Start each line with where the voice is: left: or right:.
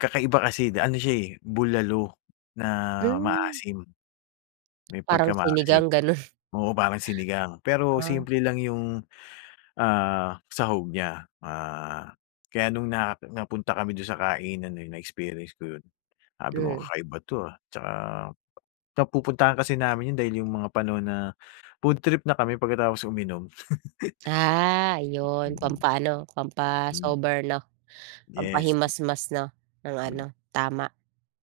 left: Kakaiba kasi, ano siya eh, bulalo na
right: Hmm.
left: maasim, may
right: Parang
left: pagka-maasim.
right: sinigang, gano'n.
left: Oo, parang sinigang, pero
right: Ah.
left: simple lang yung ah, sahog niya. Ah, kaya nung na napunta kami do'n sa kainan na yun na-experience ko yun, sabi ko,
right: Mm.
left: "Kakaiba 'to ah." 'Tsaka napupuntahan kasi namin yun dahil yung mga pano na food trip na kami pagkatapos uminom.
right: Ah, yun. Pampa-ano, pampa-sober, 'no.
left: Yes.
right: Pampahimasmas, 'no, ng ano, tama.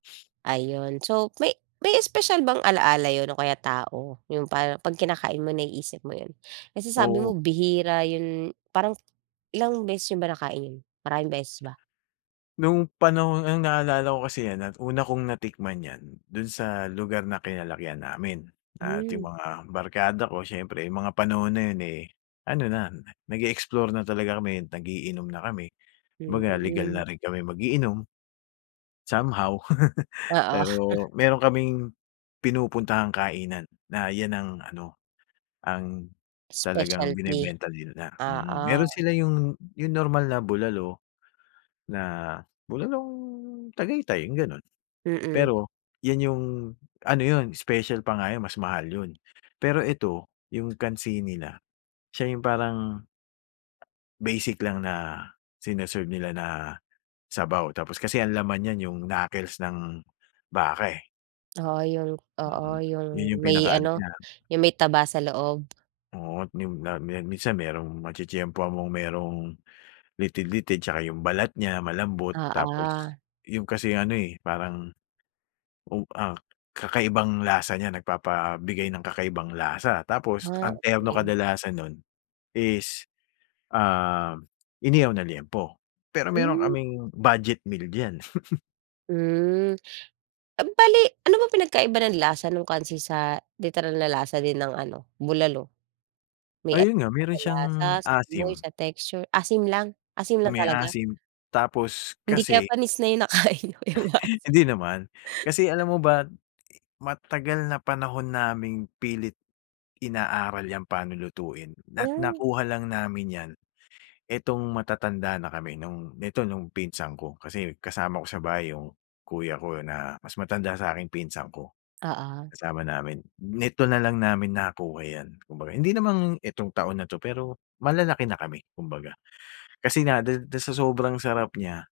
right: Ayun so, may may espesyal bang alaala yun o kaya tao? Yung par 'pag kinakain mo naiisip mo yun? Kasi sabi
left: Oo.
right: mo bihira yun parang, ilang beses niyo ba nakain yun? Maraming beses ba?
left: No'ng panahon ang naaalala ko kasi 'yan at una kong natikman 'yan, do'n sa lugar na kinalakihan namin at yung
right: Hmm.
left: mga barkada ko siyempre yung mga panahon na yun eh, ano na nag-e-explore na talaga kami, nag-iinom na kami. Kumbaga legal na
right: Mm.
left: rin kami mag-iinom. Somehow,
right: Oo.
left: pero meron kaming, pinupuntahang kainan na 'yan ang ano, ang talagang
right: Specialty.
left: binebenta nila, mm. Meron
right: Oo.
left: sila yung, yung normal na bulalo na bulalong Tagaytay yung gano'n.
right: Mm.
left: Pero yun yung, ano yun special pa nga yun mas mahal yun Pero ito, yung kansini nila, siya yung parang ...basic lang na sini-serve nila na sabaw. Tapos kasi ang laman 'yan yung knuckles ng baka, eh.
right: Oo, yung oo,
left: Mm.
right: yung,
left: 'Yun yung
right: may
left: pinaka-ano
right: ano
left: niya.
right: yung may taba sa loob.
left: Oo, yun-a minsan merong matitiyempohan mong merong, litid-litid, 'tsaka yung balat niya malambot, tapos
right: Oo.
left: yung kasi ano eh, parang, oh ah, kakaibang lasa niya, nagpapabigay ng kakaibang lasa. Tapos
right: Ah,
left: ang terno
right: okey.
left: kadalasan no'n is ah, inihaw na liempo. Pero meron
right: Hmm.
left: kaming budget meal diyan.
right: Hmm, bale ano ba pinagkaiba ng lasa nung kansi sa literal na lasa din ng ano, bulalo? May
left: Ayun nga
right: pinagkaiba
left: meron
right: ba
left: siyang
right: sa lasa, sa amoy,
left: asim.
right: sa texture? Asim lang, asim lang
left: May
right: talaga?
left: asim, tapos,
right: Hindi kaya
left: kasi
right: panis na yung nakain niyo, kaya maasim.
left: Hindi naman Kasi alam mo ba, matagal na panahon naming pilit inaaral 'yan paano lutuin at
right: Oh.
left: nakuha lang namin 'yan etong matatanda na kami no'ng, nito nung pinsan ko, kasi kasama ko sa bahay yung kuya ko na mas matanda sa'king pinsan ko,
right: Oo.
left: kasama namin. Nito na lang namin nakuha yan. Kumbaga, hindi naman itong taon na 'to, pero malalaki na kami kumbaga, kasi na dis do'n sa sobrang sarap niya.